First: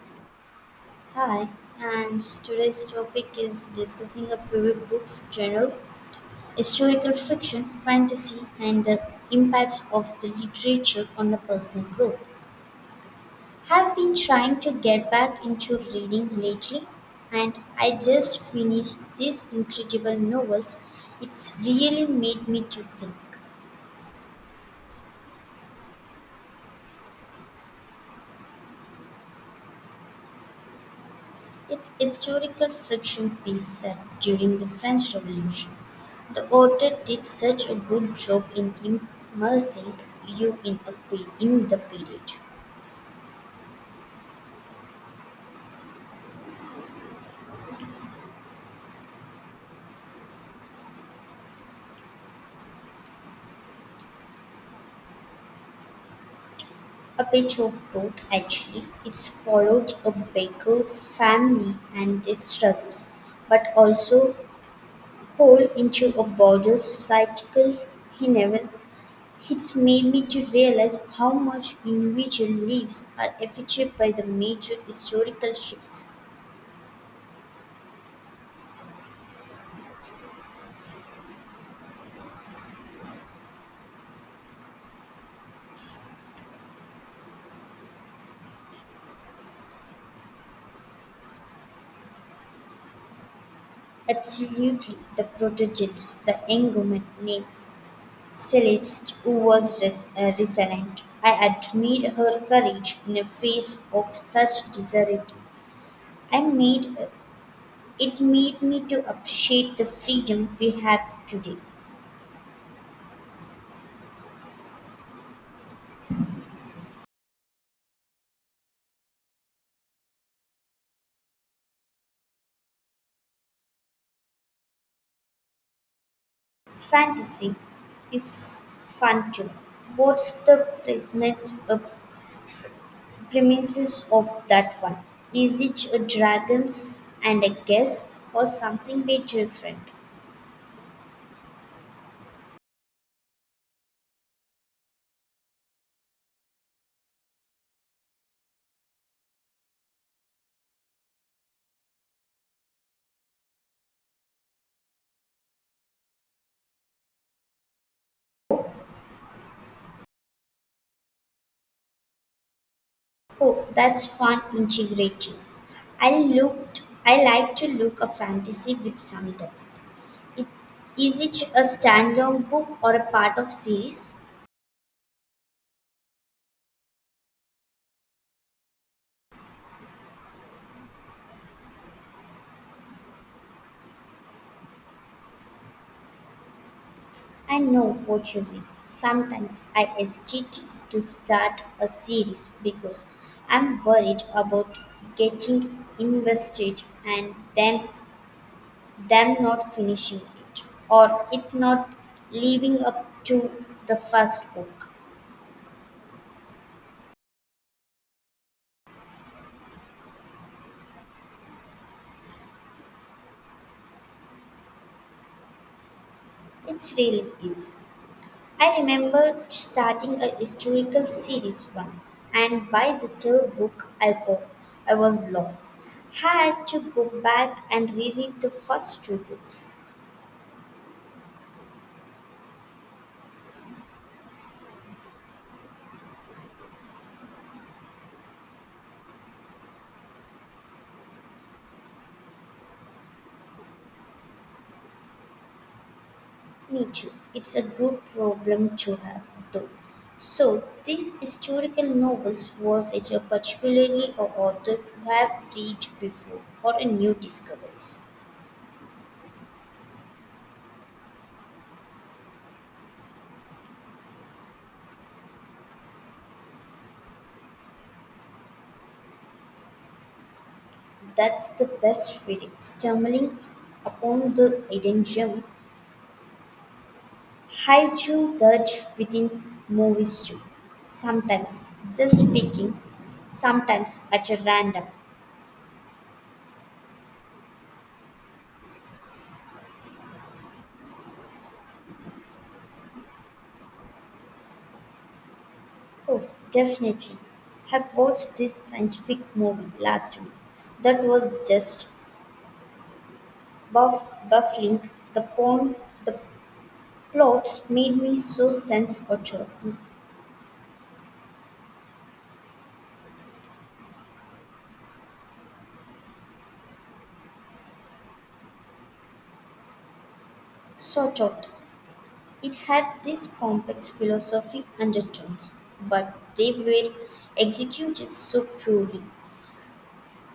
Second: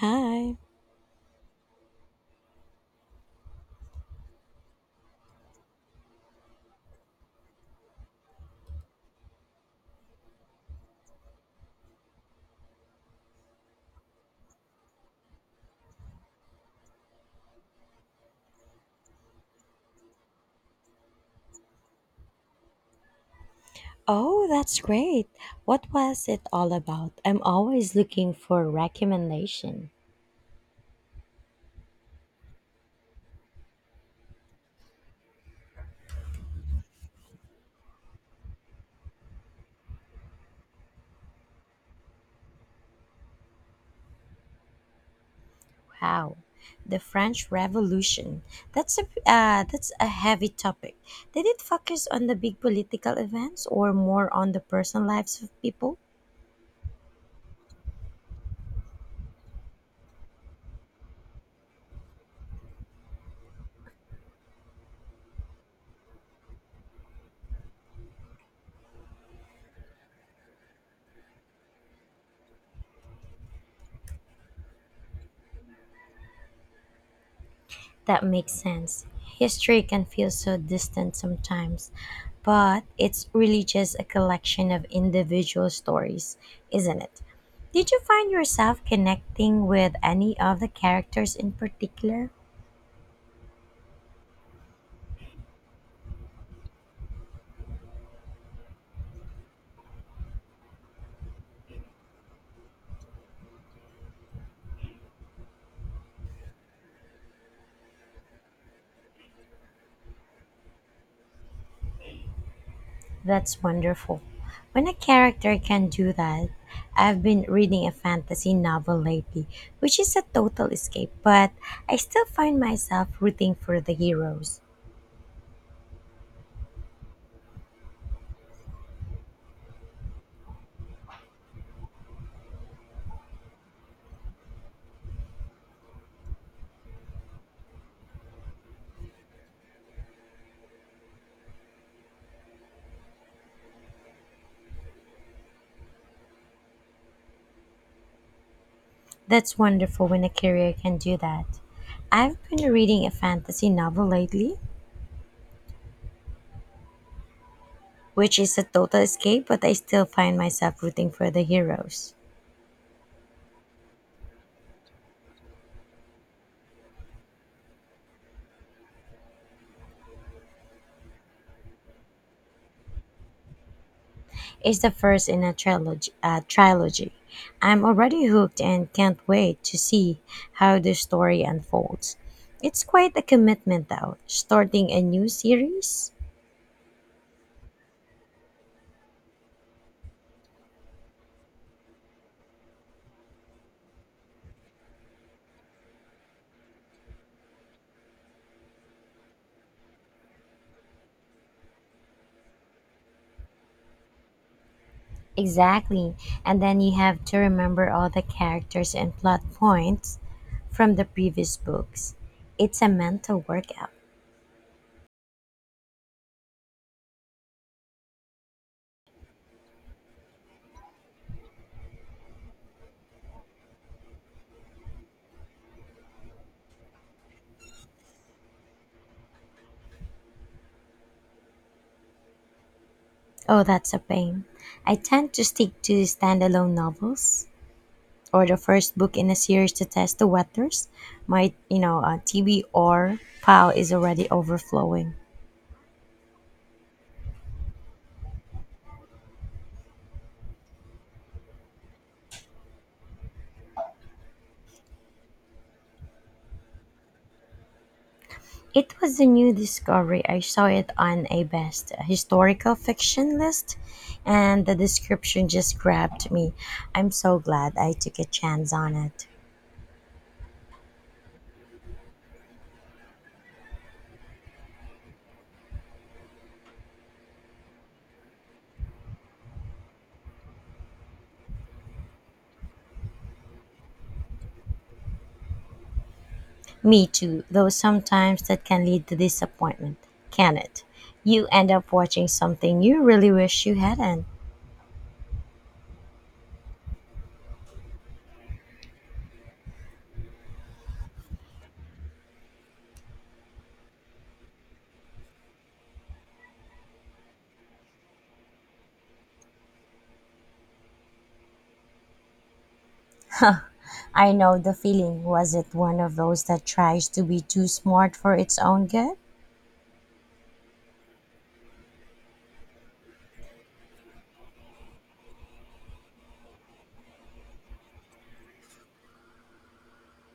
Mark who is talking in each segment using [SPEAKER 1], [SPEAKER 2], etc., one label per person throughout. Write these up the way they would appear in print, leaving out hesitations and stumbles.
[SPEAKER 1] Hi.
[SPEAKER 2] Hi, and today's topic is discussing our favorite books genre, historical fiction, fantasy, and the impacts of the literature on the personal growth. Have been trying to get back into reading lately, and I just finished these incredible novels. It's really made me to think.
[SPEAKER 1] Oh, that's great. What was it all about? I'm always looking for recommendation.
[SPEAKER 2] Its historical friction piece set during the French Revolution. The author did such a good job in immersing you in, in the period.
[SPEAKER 1] Wow. The French Revolution. That's a heavy topic. Did it focus on the big political events or more on the personal lives of people?
[SPEAKER 2] A bit of both, actually. It's followed a baker family and their struggles, but also hole into a broader societal level. It's made me to realize how much individual lives are affected by the major historical shifts.
[SPEAKER 1] That makes sense. History can feel so distant sometimes, but it's really just a collection of individual stories, isn't it? Did you find yourself connecting with any of the characters in particular?
[SPEAKER 2] Absolutely, the protogens, the young woman named Celeste, who was resilient. I admired her courage in the face of such disarray, and made it made me to appreciate the freedom we have today.
[SPEAKER 1] That's wonderful. When a character can do that, I've been reading a fantasy novel lately, which is a total escape, but I still find myself rooting for the heroes.
[SPEAKER 2] Fantasy is fun too. What's the premises of that one? Is it a dragons and a guess, or something bit different?
[SPEAKER 1] That's wonderful when a career can do that. I've been reading a fantasy novel lately, which is a total escape, but I still find myself rooting for the heroes.
[SPEAKER 2] Oh, that's fun integrating. I like to look a fantasy with some depth. It, is it a standalone book or a part of series?
[SPEAKER 1] It's the first in a trilogy. I'm already hooked and can't wait to see how the story unfolds. It's quite a commitment, though, starting a new series.
[SPEAKER 2] I know what you mean. Sometimes I hesitate to start a series because I'm worried about getting invested and then them not finishing it or it not living up to the first book.
[SPEAKER 1] Exactly. And then you have to remember all the characters and plot points from the previous books. It's a mental workout.
[SPEAKER 2] It's really easy. I remember starting a historical series once, and by the third book, I was lost. Had to go back and reread the first two books.
[SPEAKER 1] Oh, that's a pain. I tend to stick to standalone novels or the first book in a series to test the waters. My TV or pile is already overflowing.
[SPEAKER 2] Me too. It's a good problem to have, though. So, these historical novels was it a particularly a author you have read before or a new discoveries?
[SPEAKER 1] It was a new discovery. I saw it on a best historical fiction list, and the description just grabbed me. I'm so glad I took a chance on it.
[SPEAKER 2] That's the best feeling, stumbling upon the hidden gem. I do that within movies too. Sometimes just picking, sometimes at a random.
[SPEAKER 1] Me too, though sometimes that can lead to disappointment, can it? You end up watching something you really wish you hadn't.
[SPEAKER 2] Oh, definitely. Have watched this scientific movie last week. That was just buff baffling. The plots made me so sense out
[SPEAKER 1] I know the feeling. Was it one of those that tries to be too smart for its own good?
[SPEAKER 2] sort out. It had this complex philosophy undertones, but they were executed so poorly.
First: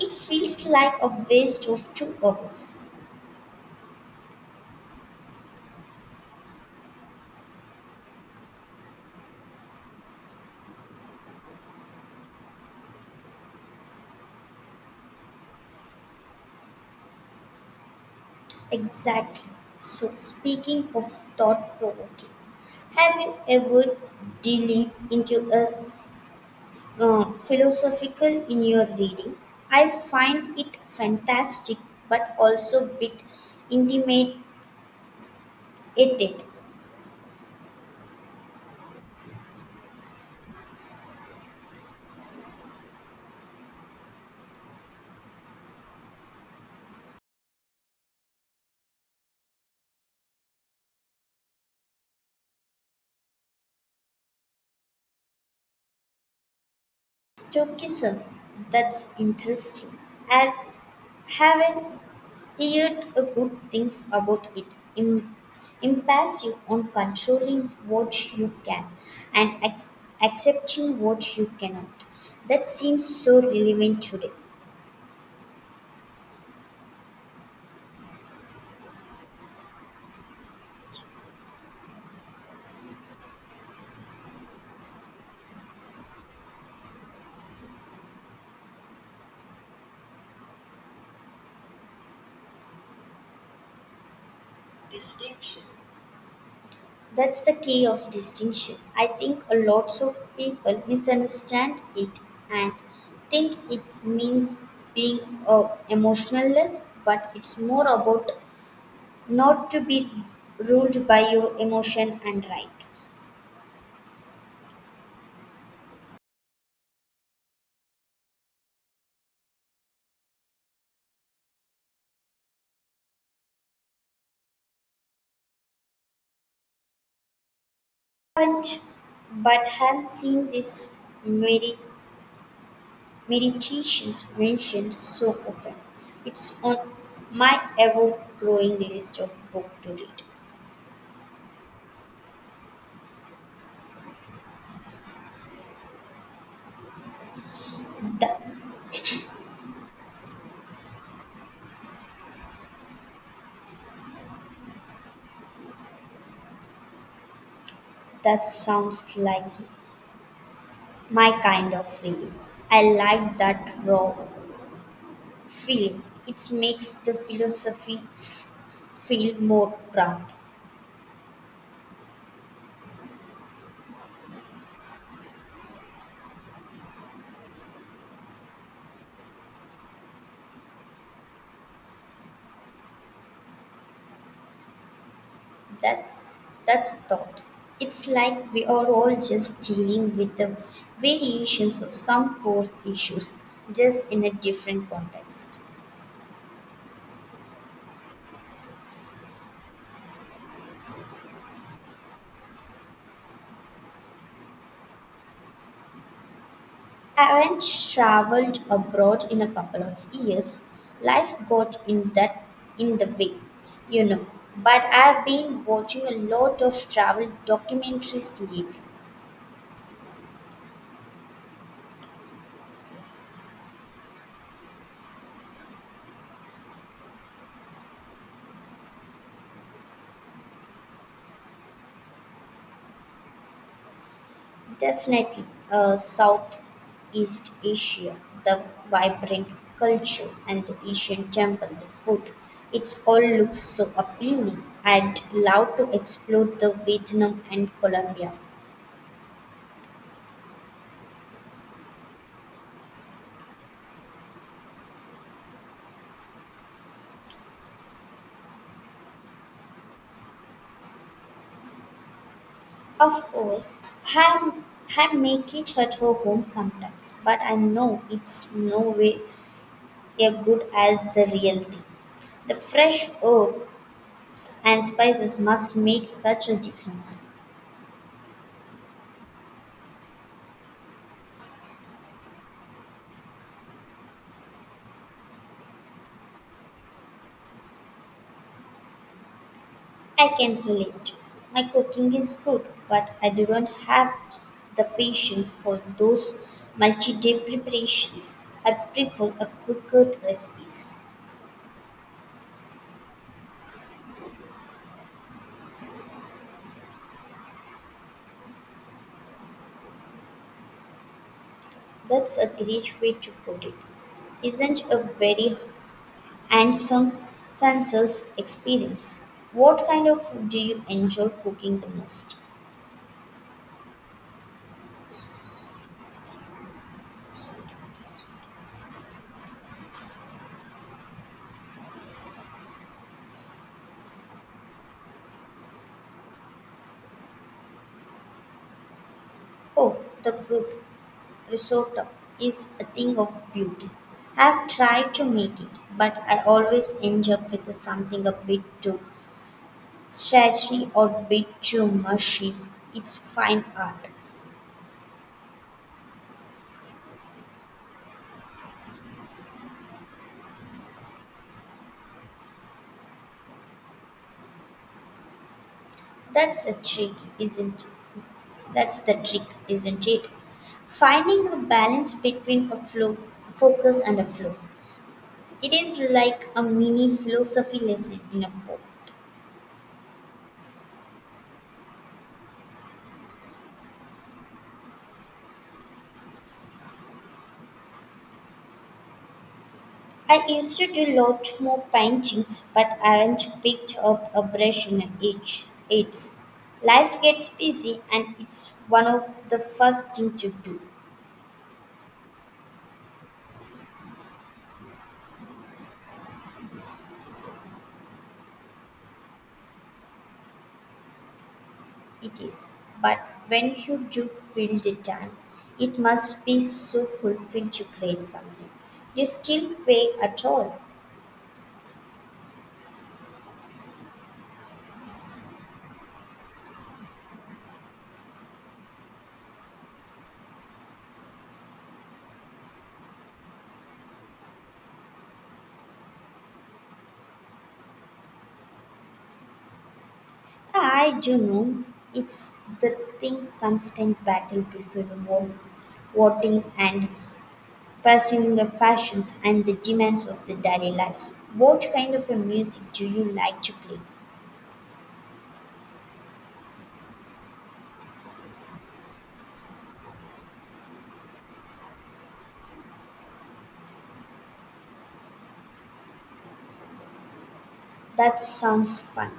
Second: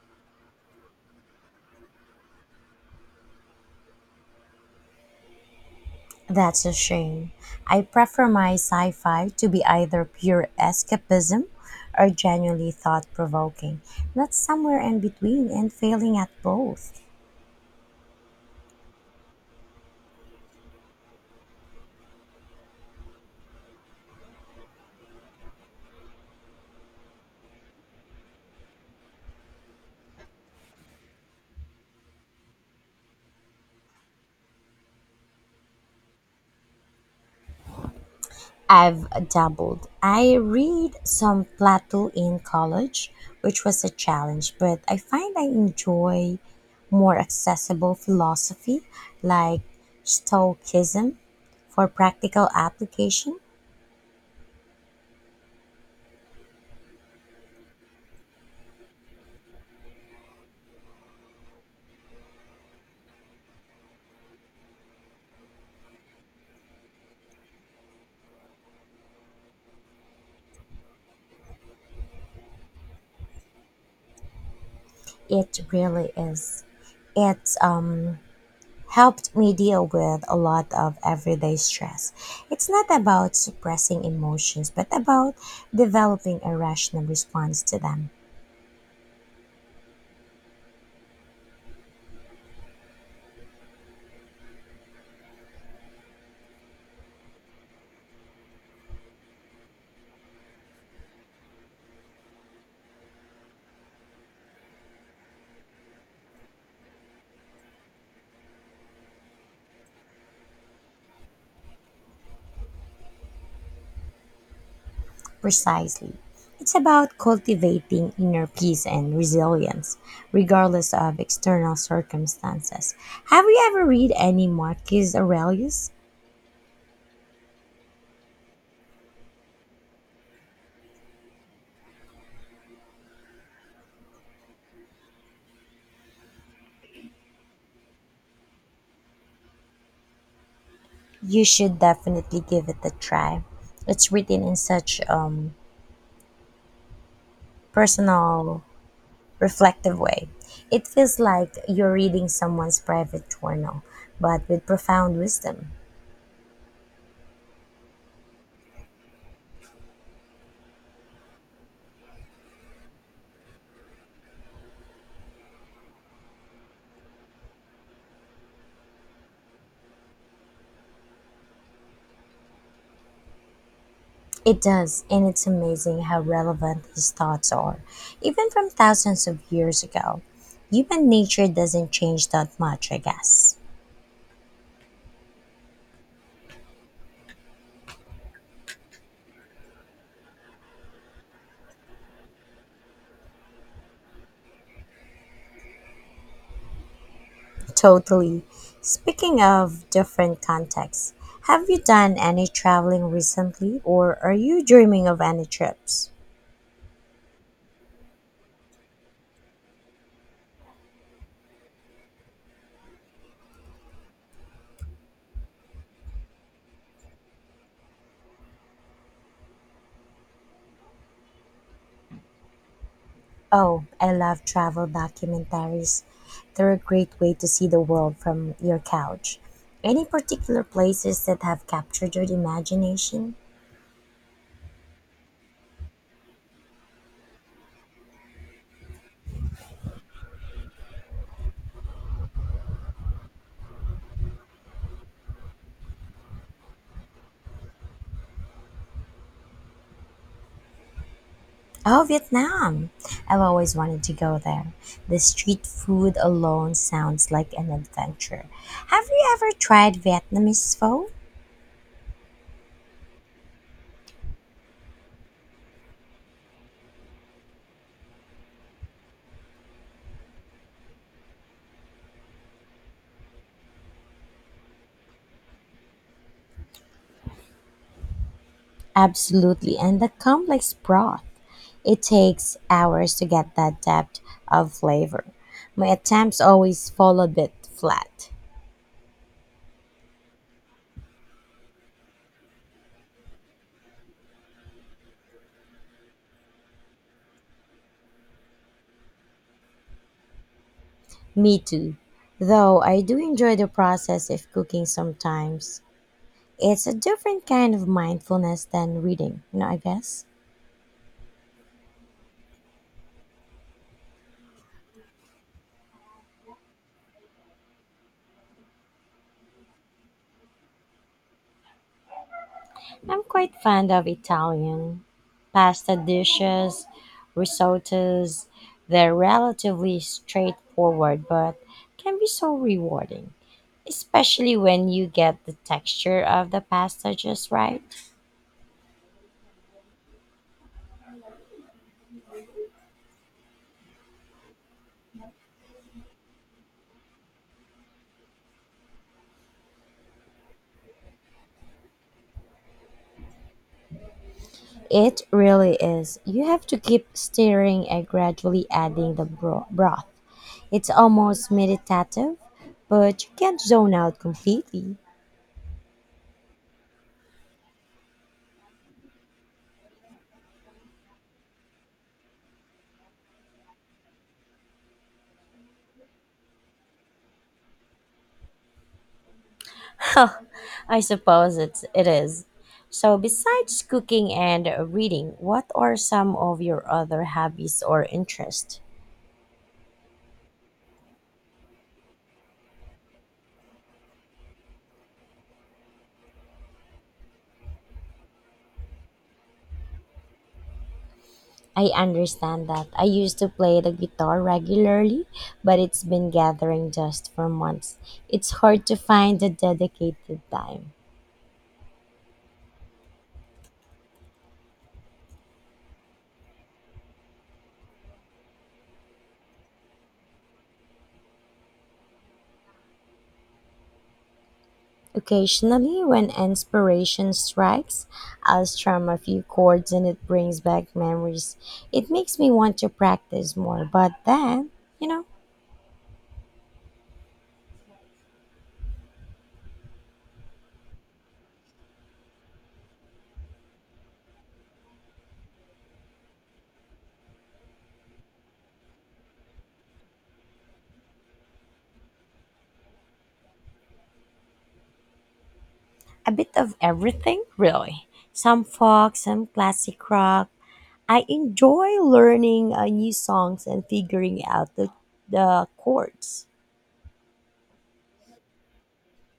[SPEAKER 2] It feels like a waste of 2 hours.
[SPEAKER 1] That's a shame. I prefer my sci fi to be either pure escapism or genuinely thought provoking, not somewhere in between and failing at both.
[SPEAKER 2] Exactly. So, speaking of thought provoking, have you ever delved into a philosophical in your reading? I find it fantastic but also a bit intimidated.
[SPEAKER 1] I've dabbled. I read some Plato in college, which was a challenge, but I find I enjoy more accessible philosophy like Stoicism for practical application.
[SPEAKER 2] Stoicism, that's interesting. Have Haven't heard a good things about it. Im- impassive on controlling what you can and accepting what you cannot. That seems so relevant today.
[SPEAKER 1] It really is. It's helped me deal with a lot of everyday stress. It's not about suppressing emotions, but about developing a rational response to them.
[SPEAKER 2] Distinction. That's the key of distinction. I think a lots of people misunderstand it and think it means being emotionless, but it's more about not to be ruled by your emotion and right.
[SPEAKER 1] Precisely. It's about cultivating inner peace and resilience, regardless of external circumstances. Have you ever read any Marcus Aurelius?
[SPEAKER 2] Haven't, but have seen this medi- meditations mentioned so often. It's on my ever-growing list of book to read.
[SPEAKER 1] You should definitely give it a try. It's written in such
[SPEAKER 2] That,
[SPEAKER 1] personal reflective way. It feels like you're reading someone's private journal, but with profound wisdom.
[SPEAKER 2] that sounds like my kind of reading. I like that raw feeling. It makes the philosophy feel more grounded.
[SPEAKER 1] It does, and it's amazing how relevant his thoughts are, even from thousands of years ago. Human nature doesn't change that much, I guess.
[SPEAKER 2] That's that's a thought. It's like we are all just dealing with the variations of some core issues, just in a different context.
[SPEAKER 1] Totally. Speaking of different contexts, have you done any traveling recently, or are you dreaming of any trips?
[SPEAKER 2] I haven't traveled abroad in a couple of years. Life got in that in the way, you know. But I've been watching a lot of travel documentaries lately.
[SPEAKER 1] Oh, I love travel documentaries. They're a great way to see the world from your couch. Any particular places that have captured your imagination?
[SPEAKER 2] Definitely, Southeast Asia, the vibrant culture and the Asian temple, the food, it all looks so appealing. I'd love to explore the Vietnam and Colombia.
[SPEAKER 1] Oh, Vietnam! I've always wanted to go there. The street food alone sounds like an adventure. Have you ever tried Vietnamese pho?
[SPEAKER 2] Of course, I I make it at her home sometimes, but I know it's no way as good as the real thing. The fresh herbs and spices must make such a difference.
[SPEAKER 1] Absolutely, and the complex broth. It takes hours to get that depth of flavor. My attempts always fall a bit flat.
[SPEAKER 2] I can relate. My cooking is good, but I do not have the patience for those multi day preparations. I prefer a quicker recipes.
[SPEAKER 1] Me too. Though I do enjoy the process of cooking sometimes. It's a different kind of mindfulness than reading, you know, I guess.
[SPEAKER 2] That's a great way to put it. Isn't a very handsome senses experience. What kind of food do you enjoy cooking the most?
[SPEAKER 1] I'm quite fond of Italian pasta dishes, risottos. They're relatively straightforward but can be so rewarding, especially when you get the texture of the pasta just right.
[SPEAKER 2] Oh, the group. Risotto is a thing of beauty. I've tried to make it, but I always end up with something a bit too stretchy or a bit too mushy. It's fine art.
[SPEAKER 1] It really is. You have to keep stirring and gradually adding the broth. It's almost meditative, but you can't zone out completely.
[SPEAKER 2] That's a trick, isn't it? That's the trick, isn't it? Finding a balance between a flow, focus and a flow. It is like a mini philosophy lesson in a book.
[SPEAKER 1] Huh, I suppose it is. So, besides cooking and reading, what are some of your other hobbies or interests?
[SPEAKER 2] I used to do lot more paintings, but I haven't picked up a brush in age. It's life gets busy, and it's one of the first thing to do.
[SPEAKER 1] I understand that. I used to play the guitar regularly, but it's been gathering dust for months. It's hard to find the dedicated time.
[SPEAKER 2] It is, but when you do feel the time, it must be so fulfilled to create something. You still pay at all?
[SPEAKER 1] Occasionally, when inspiration strikes, I'll strum a few chords and it brings back memories. It makes me want to practice more, but then, you know,
[SPEAKER 2] I do know. It's the thing constant battle between one wanting and pursuing the fashions and the demands of the daily lives. What kind of a music do you like to play?
[SPEAKER 1] a bit of everything, really. Some folk, some classic rock. I enjoy learning new songs and figuring out the chords.
[SPEAKER 2] That sounds fun.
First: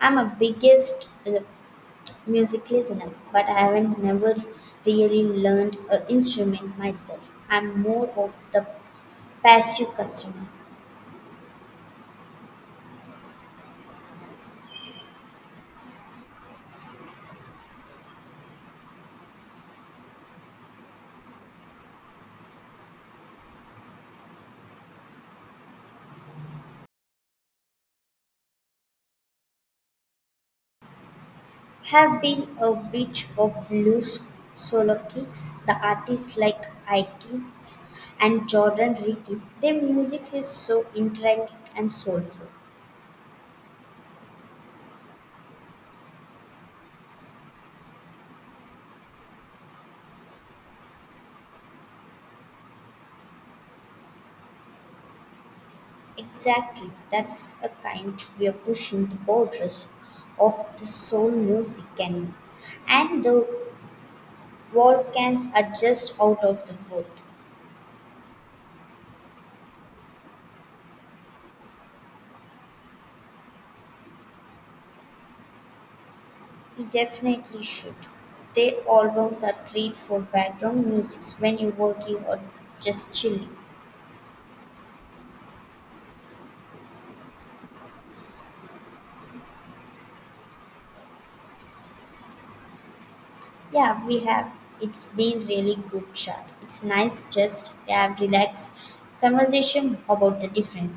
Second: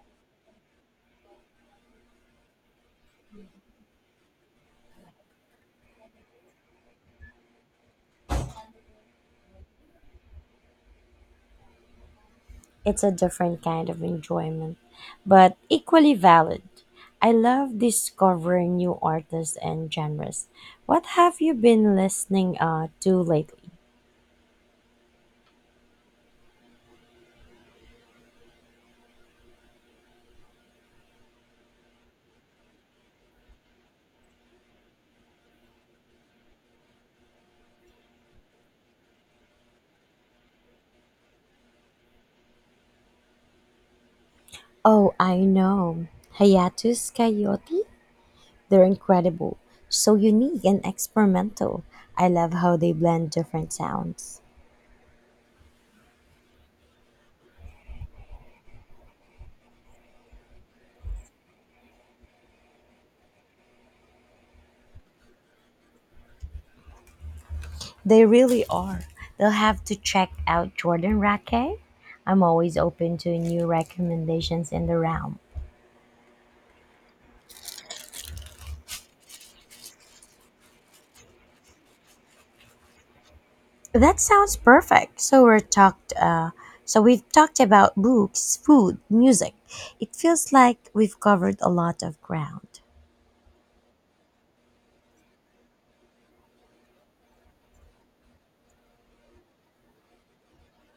[SPEAKER 2] I'm a biggest music listener, but I haven't never really learned an instrument myself. I'm more of the passive customer.
[SPEAKER 1] It's a different kind of enjoyment, but equally valid. I love discovering new artists and genres. What have you been listening to lately?
[SPEAKER 2] Have been a bit of loose solo kicks. The artists like Ike's and Jordan Ricky, their music is so intricate and soulful.
[SPEAKER 1] Oh, I know. Hayatus Coyote? They're incredible. So unique and experimental. I love how they blend different sounds.
[SPEAKER 2] Exactly. That's a kind we're pushing the borders of the soul music can be. And the Volcans are just out of the wood.
[SPEAKER 1] They really are. They'll have to check out Jordan Raquet. I'm always open to new recommendations in the realm.
[SPEAKER 2] You definitely should. Their albums are great for background music when you're working or just chilling.
[SPEAKER 1] That sounds perfect. So we've talked about books, food, music. It feels like we've covered a lot of ground.
[SPEAKER 2] Yeah, we have. It's been really good chat. It's nice just to have relaxed conversation about the different